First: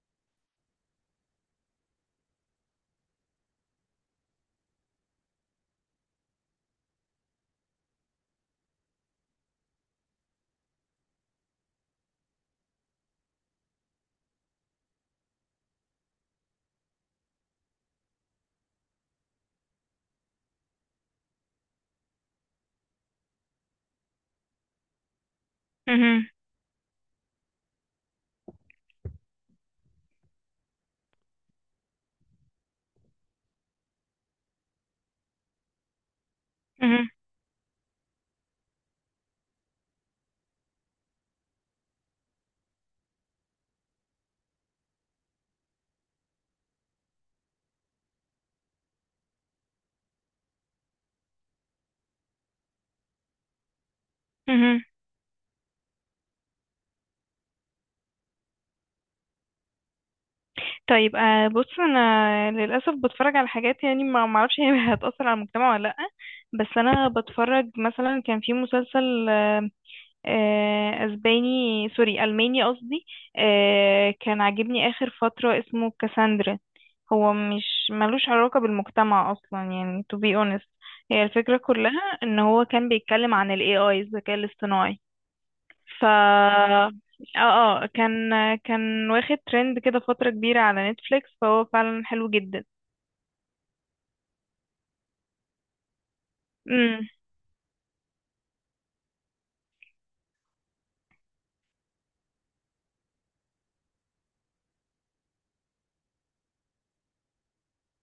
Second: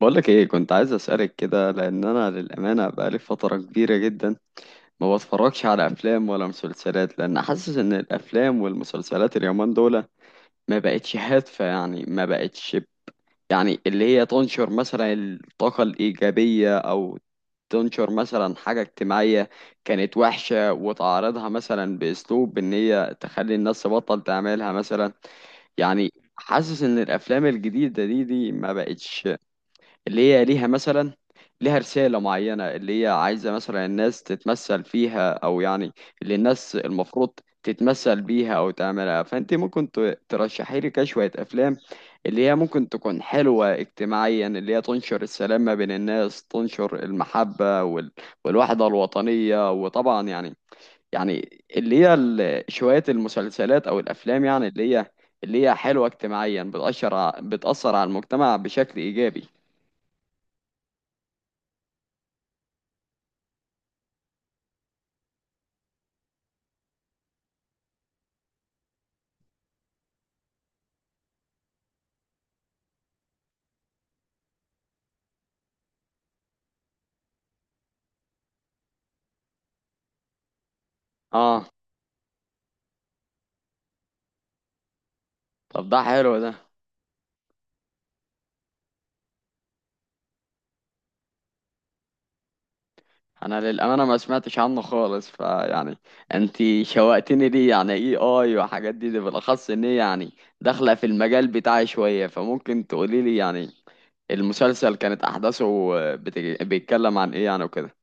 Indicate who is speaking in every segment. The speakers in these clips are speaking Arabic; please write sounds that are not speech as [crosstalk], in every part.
Speaker 1: بقولك ايه؟ كنت عايز اسألك كده لان انا للأمانة بقالي فترة كبيرة جدا ما بتفرجش على افلام ولا مسلسلات, لان حاسس ان الافلام والمسلسلات اليومين دول ما بقتش هادفة. يعني ما بقتش يعني اللي هي تنشر مثلا الطاقة الإيجابية او تنشر مثلا حاجة اجتماعية كانت وحشة, وتعرضها مثلا بأسلوب ان هي تخلي الناس تبطل تعملها مثلا. يعني
Speaker 2: مهم.
Speaker 1: حاسس ان الافلام الجديدة دي ما بقتش اللي هي ليها مثلا, ليها رسالة معينة اللي هي عايزة مثلا الناس تتمثل فيها, أو يعني اللي الناس
Speaker 2: مهم.
Speaker 1: المفروض تتمثل بيها أو تعملها. فأنت ممكن ترشحي لي كده شوية أفلام اللي هي ممكن تكون حلوة اجتماعيا, اللي هي تنشر السلام ما بين الناس, تنشر المحبة والوحدة الوطنية, وطبعا يعني, يعني اللي هي شوية المسلسلات أو الأفلام, يعني
Speaker 2: مهم.
Speaker 1: اللي هي حلوة اجتماعيا, بتأثر بتأثر على المجتمع بشكل إيجابي.
Speaker 2: طيب، بص، انا للاسف بتفرج على حاجات، يعني ما اعرفش هي [laughs] هتاثر على المجتمع ولا لا. بس انا بتفرج، مثلا كان في مسلسل، اسباني، الماني قصدي، كان عاجبني اخر فتره، اسمه كاساندرا. هو مش ملوش علاقه بالمجتمع اصلا، يعني to be honest. هي الفكره
Speaker 1: اه,
Speaker 2: كلها ان هو كان بيتكلم عن ال AI، الذكاء الاصطناعي.
Speaker 1: طب ده
Speaker 2: ف
Speaker 1: حلو ده.
Speaker 2: اه اه كان كان واخد ترند كده فترة كبيرة على نتفليكس، فهو فعلا حلو جدا.
Speaker 1: انا للامانه ما سمعتش عنه خالص, فيعني انت شوقتني ليه, يعني اي اي وحاجات دي بالاخص ان هي يعني داخله في المجال بتاعي شويه. فممكن تقولي لي يعني المسلسل كانت احداثه بيتكلم عن ايه يعني وكده.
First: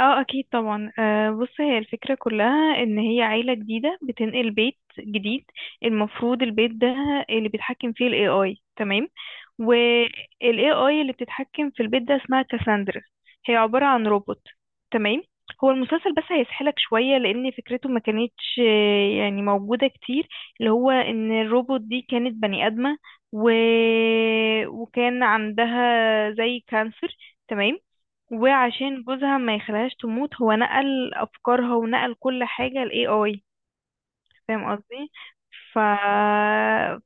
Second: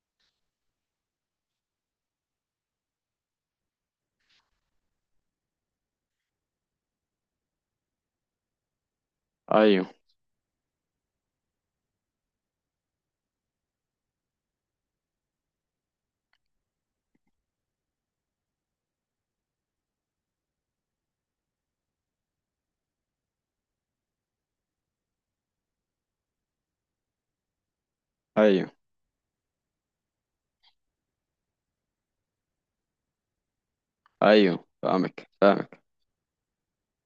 Speaker 2: اه، اكيد طبعا. بص، هي الفكرة كلها ان هي عيلة جديدة بتنقل بيت جديد. المفروض البيت ده اللي بيتحكم فيه الاي اي. تمام.
Speaker 1: ايوه,
Speaker 2: والاي اي اللي بتتحكم في البيت ده اسمها كاساندرا. هي عبارة عن روبوت. تمام. هو المسلسل بس هيسحلك شوية، لأن فكرته ما كانتش يعني موجودة كتير. اللي هو إن الروبوت دي كانت بني آدمة. و... وكان عندها زي كانسر. تمام.
Speaker 1: ايوه,
Speaker 2: وعشان جوزها ما يخليهاش تموت، هو نقل افكارها ونقل كل حاجة ل AI.
Speaker 1: ايوه,
Speaker 2: فاهم قصدي.
Speaker 1: فاهمك
Speaker 2: ف
Speaker 1: فاهمك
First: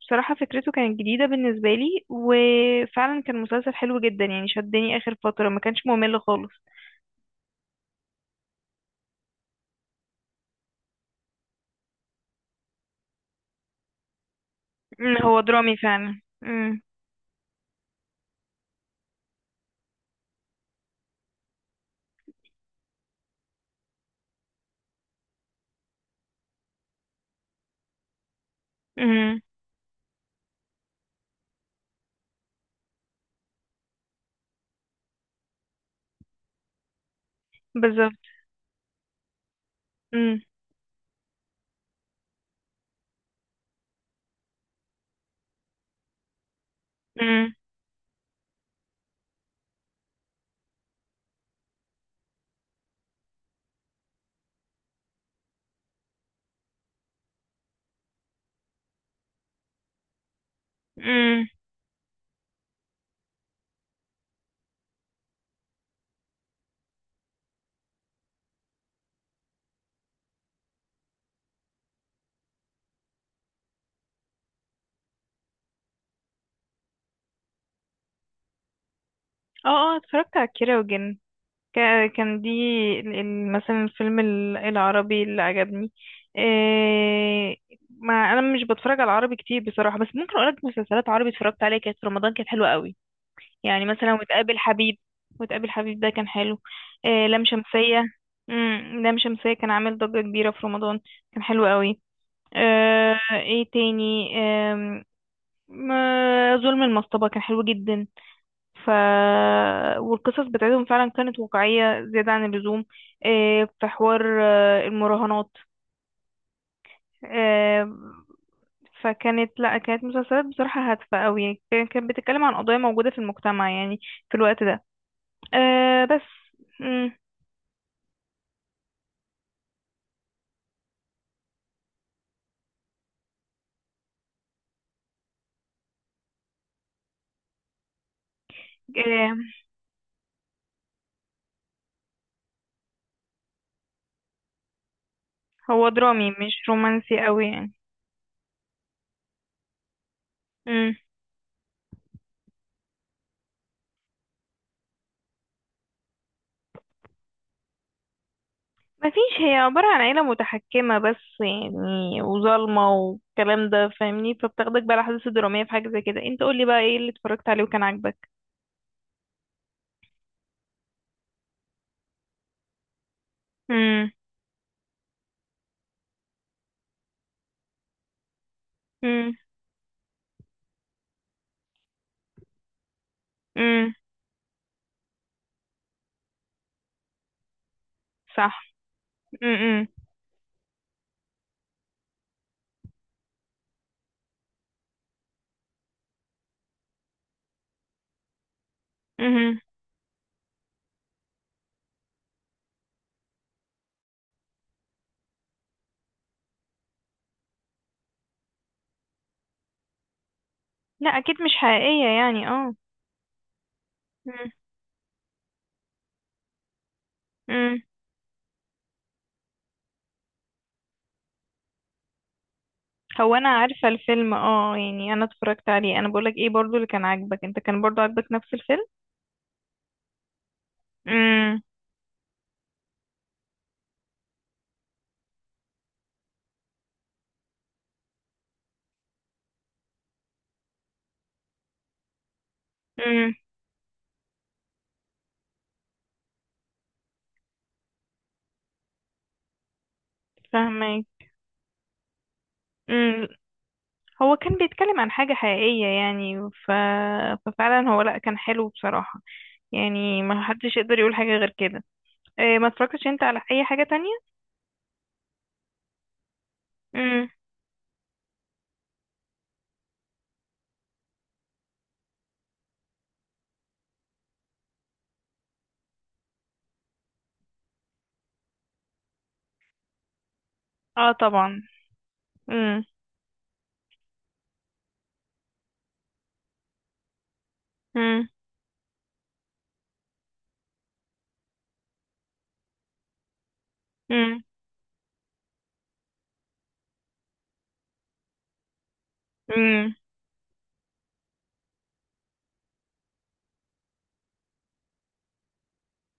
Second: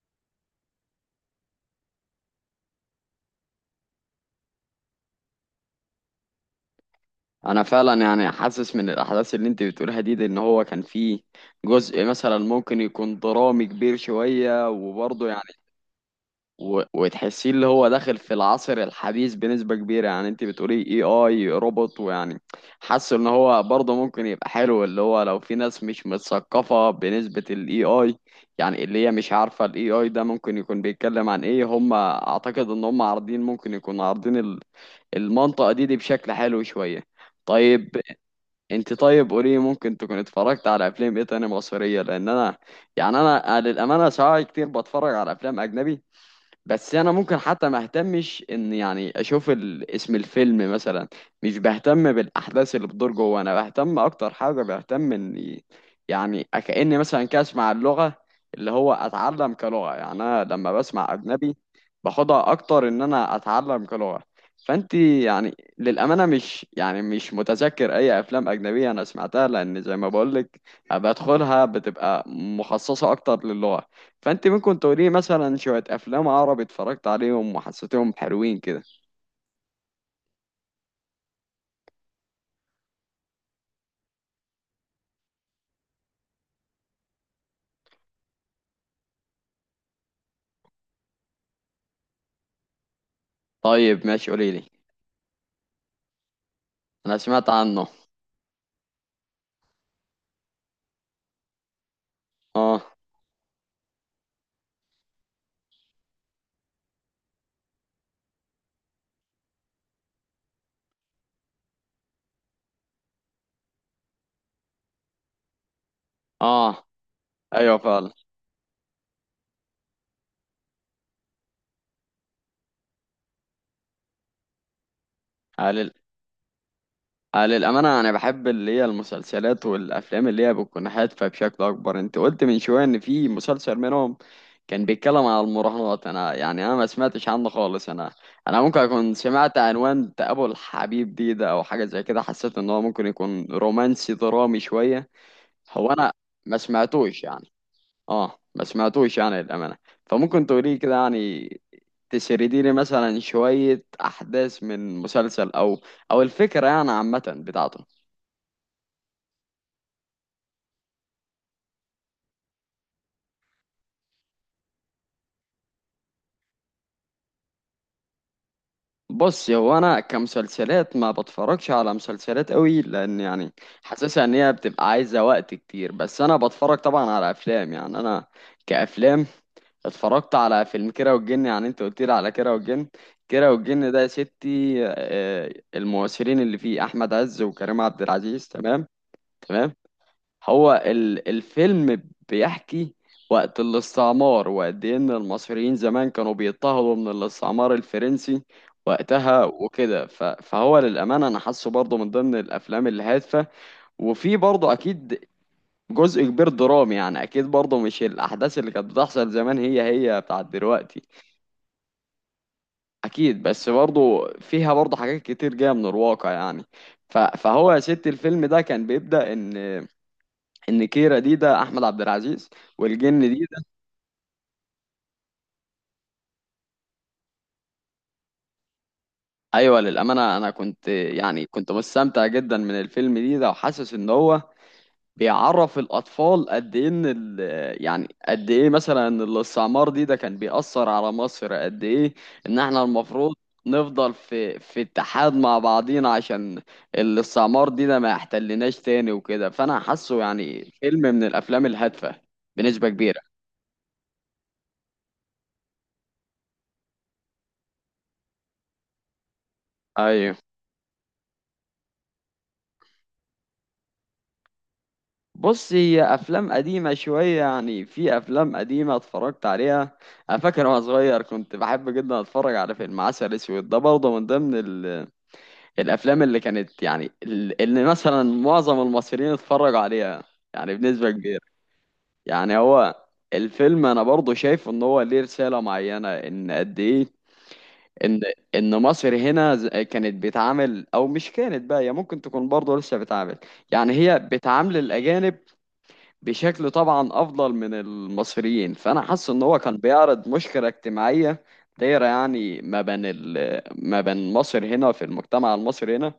Speaker 2: بصراحة فكرته كانت جديدة بالنسبة لي، وفعلا كان مسلسل حلو جدا، يعني شدني اخر فترة، ما كانش ممل خالص.
Speaker 1: انا فعلا يعني حاسس من الاحداث اللي انت بتقولها دي ان هو كان فيه جزء مثلا ممكن يكون درامي كبير شويه وبرضه
Speaker 2: هو
Speaker 1: يعني
Speaker 2: درامي فعلا. امم.
Speaker 1: وتحسيه اللي هو داخل في العصر الحديث بنسبة كبيرة. يعني انت بتقولي اي اي روبوت ويعني حاسه ان هو برضه ممكن يبقى حلو, اللي هو لو في ناس مش متثقفة بنسبة الاي اي, يعني اللي هي مش
Speaker 2: امم.
Speaker 1: عارفة الاي اي ده ممكن يكون بيتكلم عن ايه. هم اعتقد ان هم عارضين ممكن يكون عارضين المنطقة دي بشكل حلو شوية. طيب,
Speaker 2: بالظبط.
Speaker 1: انت طيب قولي ممكن تكون
Speaker 2: امم.
Speaker 1: اتفرجت على افلام ايه تاني مصرية؟ لان انا يعني انا للأمانة ساعات كتير بتفرج على افلام اجنبي, بس انا ممكن
Speaker 2: امم.
Speaker 1: حتى ما اهتمش ان يعني اشوف اسم الفيلم مثلا. مش بهتم بالاحداث اللي بتدور جوه, انا بهتم اكتر, حاجه بهتم اني يعني كاني مثلا كده اسمع اللغه اللي هو اتعلم كلغه. يعني انا لما بسمع
Speaker 2: امم.
Speaker 1: اجنبي باخدها اكتر ان انا اتعلم كلغه. فانت يعني للامانه مش يعني مش متذكر اي افلام اجنبيه انا سمعتها, لان زي ما بقولك بدخلها بتبقى مخصصه اكتر للغه. فانت ممكن تقولي مثلا شويه افلام عربي اتفرجت عليهم وحسيتهم حلوين كده.
Speaker 2: اه. اه، اتفرجت على كيرة والجن. كان دي مثلا الفيلم العربي اللي عجبني. إيه، ما انا مش بتفرج على عربي كتير بصراحة، بس ممكن اقولك مسلسلات عربي اتفرجت عليها كانت في رمضان كانت حلوة قوي. يعني
Speaker 1: طيب
Speaker 2: مثلا
Speaker 1: ماشي, قولي
Speaker 2: وتقابل
Speaker 1: لي.
Speaker 2: حبيب. وتقابل حبيب ده كان حلو.
Speaker 1: انا
Speaker 2: إيه، لام
Speaker 1: سمعت عنه.
Speaker 2: شمسية. امم، لام شمسية كان عامل ضجة كبيرة في رمضان. كان حلو قوي.
Speaker 1: اه.
Speaker 2: ايه تاني؟ ظلم المصطبة كان حلو جدا. ف والقصص بتاعتهم فعلا كانت واقعية زيادة عن اللزوم. إيه، في حوار المراهنات.
Speaker 1: اه. ايوه
Speaker 2: آه،
Speaker 1: فعلا.
Speaker 2: فكانت لا كانت مسلسلات بصراحة هادفة أوي يعني كان- كانت بتتكلم عن قضايا موجودة في المجتمع يعني في الوقت ده
Speaker 1: على
Speaker 2: بس. مم،
Speaker 1: على الامانه انا بحب اللي هي المسلسلات والافلام اللي هي بتكون هادفه بشكل اكبر. انت قلت من شويه ان في مسلسل منهم كان بيتكلم على المراهنات, انا يعني انا ما سمعتش عنه خالص. انا ممكن اكون
Speaker 2: آه،
Speaker 1: سمعت عنوان ابو الحبيب ده او حاجه زي كده, حسيت ان هو ممكن يكون رومانسي درامي شويه.
Speaker 2: هو
Speaker 1: هو انا
Speaker 2: درامي مش
Speaker 1: ما
Speaker 2: رومانسي
Speaker 1: سمعتوش
Speaker 2: أوي
Speaker 1: يعني.
Speaker 2: يعني.
Speaker 1: اه, ما سمعتوش يعني للأمانة. فممكن تقولي كده,
Speaker 2: مم.
Speaker 1: يعني تسردي لي مثلا شوية أحداث من مسلسل أو أو الفكرة يعني عامة بتاعته.
Speaker 2: مفيش. هي عبارة عن عيلة متحكمة بس يعني وظالمة والكلام ده، فاهمني، فبتاخدك بقى الأحداث الدرامية في حاجة زي كده. انت قولي بقى ايه اللي اتفرجت عليه وكان عاجبك.
Speaker 1: بص, هو أنا كمسلسلات ما بتفرجش على مسلسلات قوي لأن يعني
Speaker 2: امم.
Speaker 1: حاسسها إن هي بتبقى عايزة وقت كتير. بس أنا بتفرج طبعا على أفلام, يعني أنا كأفلام
Speaker 2: امم.
Speaker 1: اتفرجت على فيلم كيرة والجن, يعني أنت قلت لي على كيرة والجن. كيرة والجن
Speaker 2: امم.
Speaker 1: ده يا ستي آه, الممثلين اللي فيه أحمد عز وكريم عبد العزيز,
Speaker 2: صح.
Speaker 1: تمام. تمام.
Speaker 2: امم.
Speaker 1: هو الفيلم بيحكي وقت الاستعمار, وقد ايه ان المصريين زمان كانوا بيضطهدوا من الاستعمار الفرنسي وقتها
Speaker 2: امم.
Speaker 1: وكده. فهو للأمانة أنا حاسه برضه من ضمن الأفلام الهادفة, وفي برضه أكيد جزء كبير درامي, يعني أكيد برضه مش الأحداث اللي كانت بتحصل زمان هي بتاعت دلوقتي.
Speaker 2: لا، اكيد مش حقيقية يعني، اه.
Speaker 1: أكيد, بس برضه
Speaker 2: امم.
Speaker 1: فيها برضه حاجات كتير جاية من الواقع يعني. فهو
Speaker 2: امم.
Speaker 1: يا ست الفيلم ده كان بيبدأ إن كيرا ده احمد عبد العزيز, والجن
Speaker 2: هو
Speaker 1: دي
Speaker 2: انا
Speaker 1: ده
Speaker 2: عارفة الفيلم، اه يعني انا اتفرجت عليه. انا بقولك ايه برضو اللي كان عاجبك، انت كان برضو عاجبك نفس الفيلم.
Speaker 1: ايوه, للامانه انا كنت يعني
Speaker 2: امم.
Speaker 1: كنت مستمتع جدا من الفيلم ده وحاسس ان هو بيعرف الاطفال قد ايه ان يعني قد ايه مثلا إن الاستعمار ده كان بيأثر على مصر قد ايه. ان احنا المفروض
Speaker 2: امم.
Speaker 1: نفضل في اتحاد مع بعضينا عشان الاستعمار ده ما يحتلناش تاني وكده. فانا حاسه يعني فيلم
Speaker 2: فاهمك.
Speaker 1: من الافلام الهادفه بنسبه كبيره.
Speaker 2: امم. هو كان بيتكلم عن حاجة حقيقية يعني. ففعلا هو، لا، كان حلو بصراحة، يعني
Speaker 1: ايوه.
Speaker 2: ما حدش يقدر يقول حاجة غير كده. إيه، ما اتفرجتش انت على اي حاجة تانية؟
Speaker 1: بص, هي افلام قديمه
Speaker 2: امم.
Speaker 1: شويه, يعني في افلام قديمه اتفرجت عليها. انا فاكر وانا صغير كنت بحب جدا اتفرج على فيلم عسل اسود ده, برضه من ضمن الافلام اللي كانت يعني اللي مثلا معظم المصريين اتفرجوا عليها يعني بنسبه
Speaker 2: اه
Speaker 1: كبيره.
Speaker 2: طبعا.
Speaker 1: يعني
Speaker 2: امم.
Speaker 1: هو الفيلم انا برضه شايف ان هو ليه رساله معينه, ان قد ايه ان
Speaker 2: امم.
Speaker 1: ان مصر هنا كانت بتعامل, او مش كانت بقى, هي ممكن تكون برضه لسه بتعامل, يعني هي بتعامل الاجانب بشكل طبعا افضل من المصريين. فانا حاسس ان هو كان
Speaker 2: امم.
Speaker 1: بيعرض مشكله اجتماعيه دايره يعني ما بين ما بين مصر هنا في المجتمع المصري هنا.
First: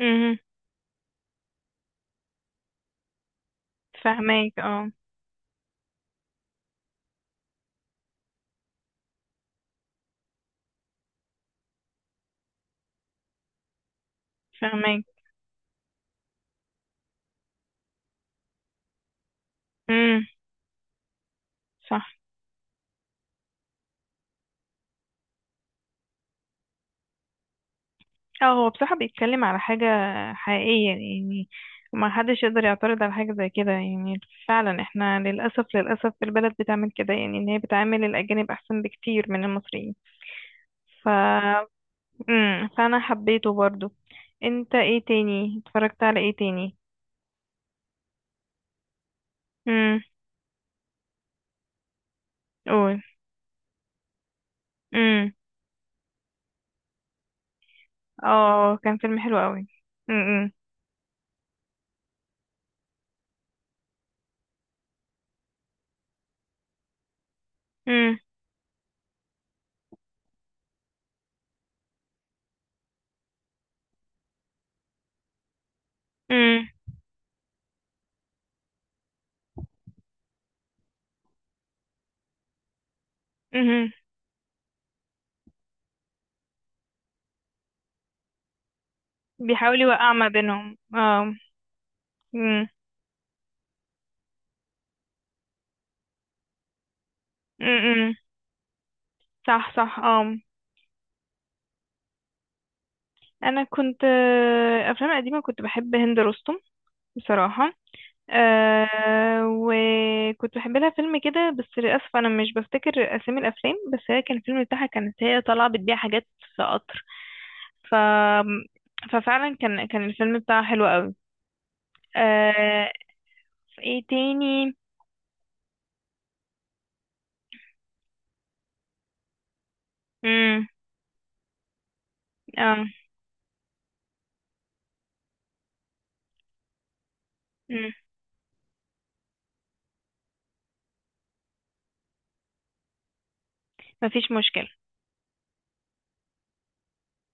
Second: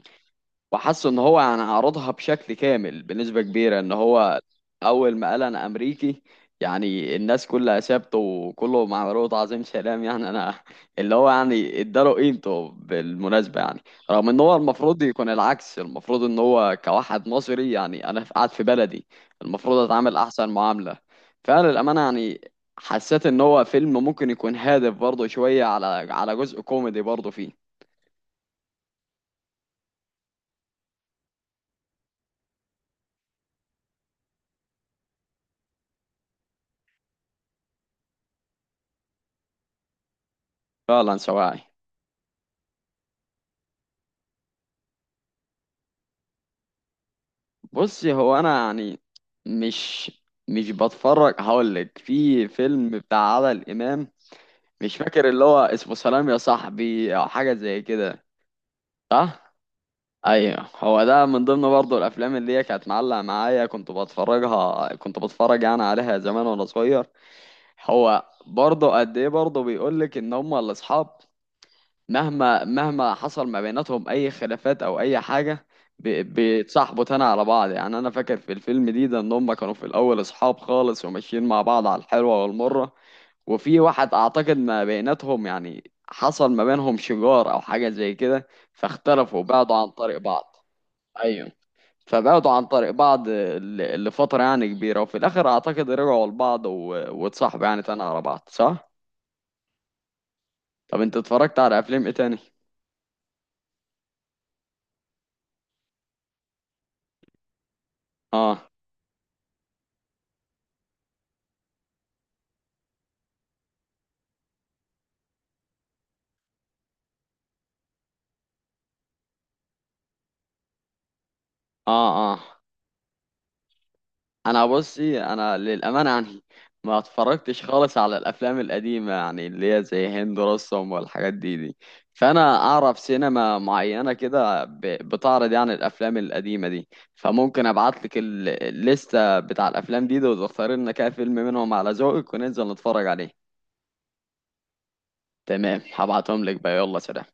Speaker 2: امم.
Speaker 1: وحس ان هو يعني عرضها بشكل كامل بنسبة كبيرة, ان هو
Speaker 2: فهماك اه.
Speaker 1: اول ما قال انا امريكي يعني الناس كلها سابته, وكله مع رؤوت عظيم سلام. يعني انا اللي هو يعني اداله قيمته بالمناسبة, يعني رغم ان هو المفروض
Speaker 2: فهماك.
Speaker 1: يكون العكس. المفروض ان هو كواحد مصري, يعني انا قاعد في بلدي المفروض اتعامل
Speaker 2: امم.
Speaker 1: احسن معاملة. فعلا الامانة
Speaker 2: صح.
Speaker 1: يعني, حسيت ان هو فيلم ممكن يكون هادف برضه شوية, على على جزء كوميدي برضه فيه.
Speaker 2: اه، هو بصراحة بيتكلم على حاجة حقيقية يعني. ما حدش يقدر يعترض على حاجة زي كده يعني. فعلا احنا للأسف، للأسف البلد بتعمل كده، يعني ان هي بتعامل الأجانب أحسن بكتير من المصريين. ف
Speaker 1: فعلا سواعي.
Speaker 2: امم، فأنا حبيته برضو. انت ايه تاني اتفرجت على ايه تاني؟
Speaker 1: بصي, هو انا يعني
Speaker 2: امم.
Speaker 1: مش مش بتفرج. هقول لك في فيلم
Speaker 2: قول.
Speaker 1: بتاع عادل امام, مش فاكر
Speaker 2: امم.
Speaker 1: اللي هو اسمه سلام يا صاحبي او حاجه زي كده.
Speaker 2: اه، كان فيلم حلو
Speaker 1: صح.
Speaker 2: قوي. امم.
Speaker 1: ايوه, هو ده من ضمن برضه الافلام اللي هي كانت معلقه معايا, كنت بتفرجها كنت بتفرج يعني عليها زمان وانا صغير.
Speaker 2: امم.
Speaker 1: هو برضه قد ايه برضه بيقول لك ان هم الاصحاب مهما مهما حصل ما بيناتهم اي خلافات او اي حاجه,
Speaker 2: امم.
Speaker 1: بيتصاحبوا تاني على بعض. يعني انا فاكر في الفيلم ده ان هم كانوا في الاول اصحاب خالص وماشيين مع بعض على الحلوه والمره, وفي
Speaker 2: امم.
Speaker 1: واحد اعتقد ما بيناتهم يعني حصل ما بينهم شجار او حاجه زي كده, فاختلفوا, بعدوا
Speaker 2: بيحاول
Speaker 1: عن
Speaker 2: يوقع
Speaker 1: طريق
Speaker 2: ما
Speaker 1: بعض.
Speaker 2: بينهم اه.
Speaker 1: ايوه. فبعدوا عن
Speaker 2: امم.
Speaker 1: طريق بعض لفتره يعني كبيره, وفي الاخر اعتقد رجعوا لبعض واتصاحبوا يعني تاني
Speaker 2: امم.
Speaker 1: على بعض, صح.
Speaker 2: صح صح اه.
Speaker 1: طب انت اتفرجت على افلام ايه تاني؟
Speaker 2: انا كنت، افلام قديمه كنت بحب هند رستم بصراحه.
Speaker 1: اه.
Speaker 2: أه، وكنت بحب لها فيلم كده، بس للاسف انا مش بفتكر اسامي الافلام، بس هي كان الفيلم بتاعها كانت هي طالعه بتبيع حاجات في قطر. ف ففعلا كان الفيلم بتاعها حلو قوي.
Speaker 1: اه. اه.
Speaker 2: أه، في ايه
Speaker 1: انا
Speaker 2: تاني؟
Speaker 1: بصي انا للامانه يعني ما اتفرجتش خالص على الافلام القديمه, يعني اللي هي زي هند
Speaker 2: امم،
Speaker 1: رستم والحاجات دي. فانا
Speaker 2: اه.
Speaker 1: اعرف سينما معينه كده بتعرض يعني الافلام القديمه دي. فممكن
Speaker 2: مم.
Speaker 1: ابعت لك الليسته بتاع الافلام دي وتختاري لنا كده فيلم منهم على ذوقك, وننزل نتفرج عليه.
Speaker 2: مفيش مشكله.
Speaker 1: تمام, هبعتهم لك بقى. يلا, سلام.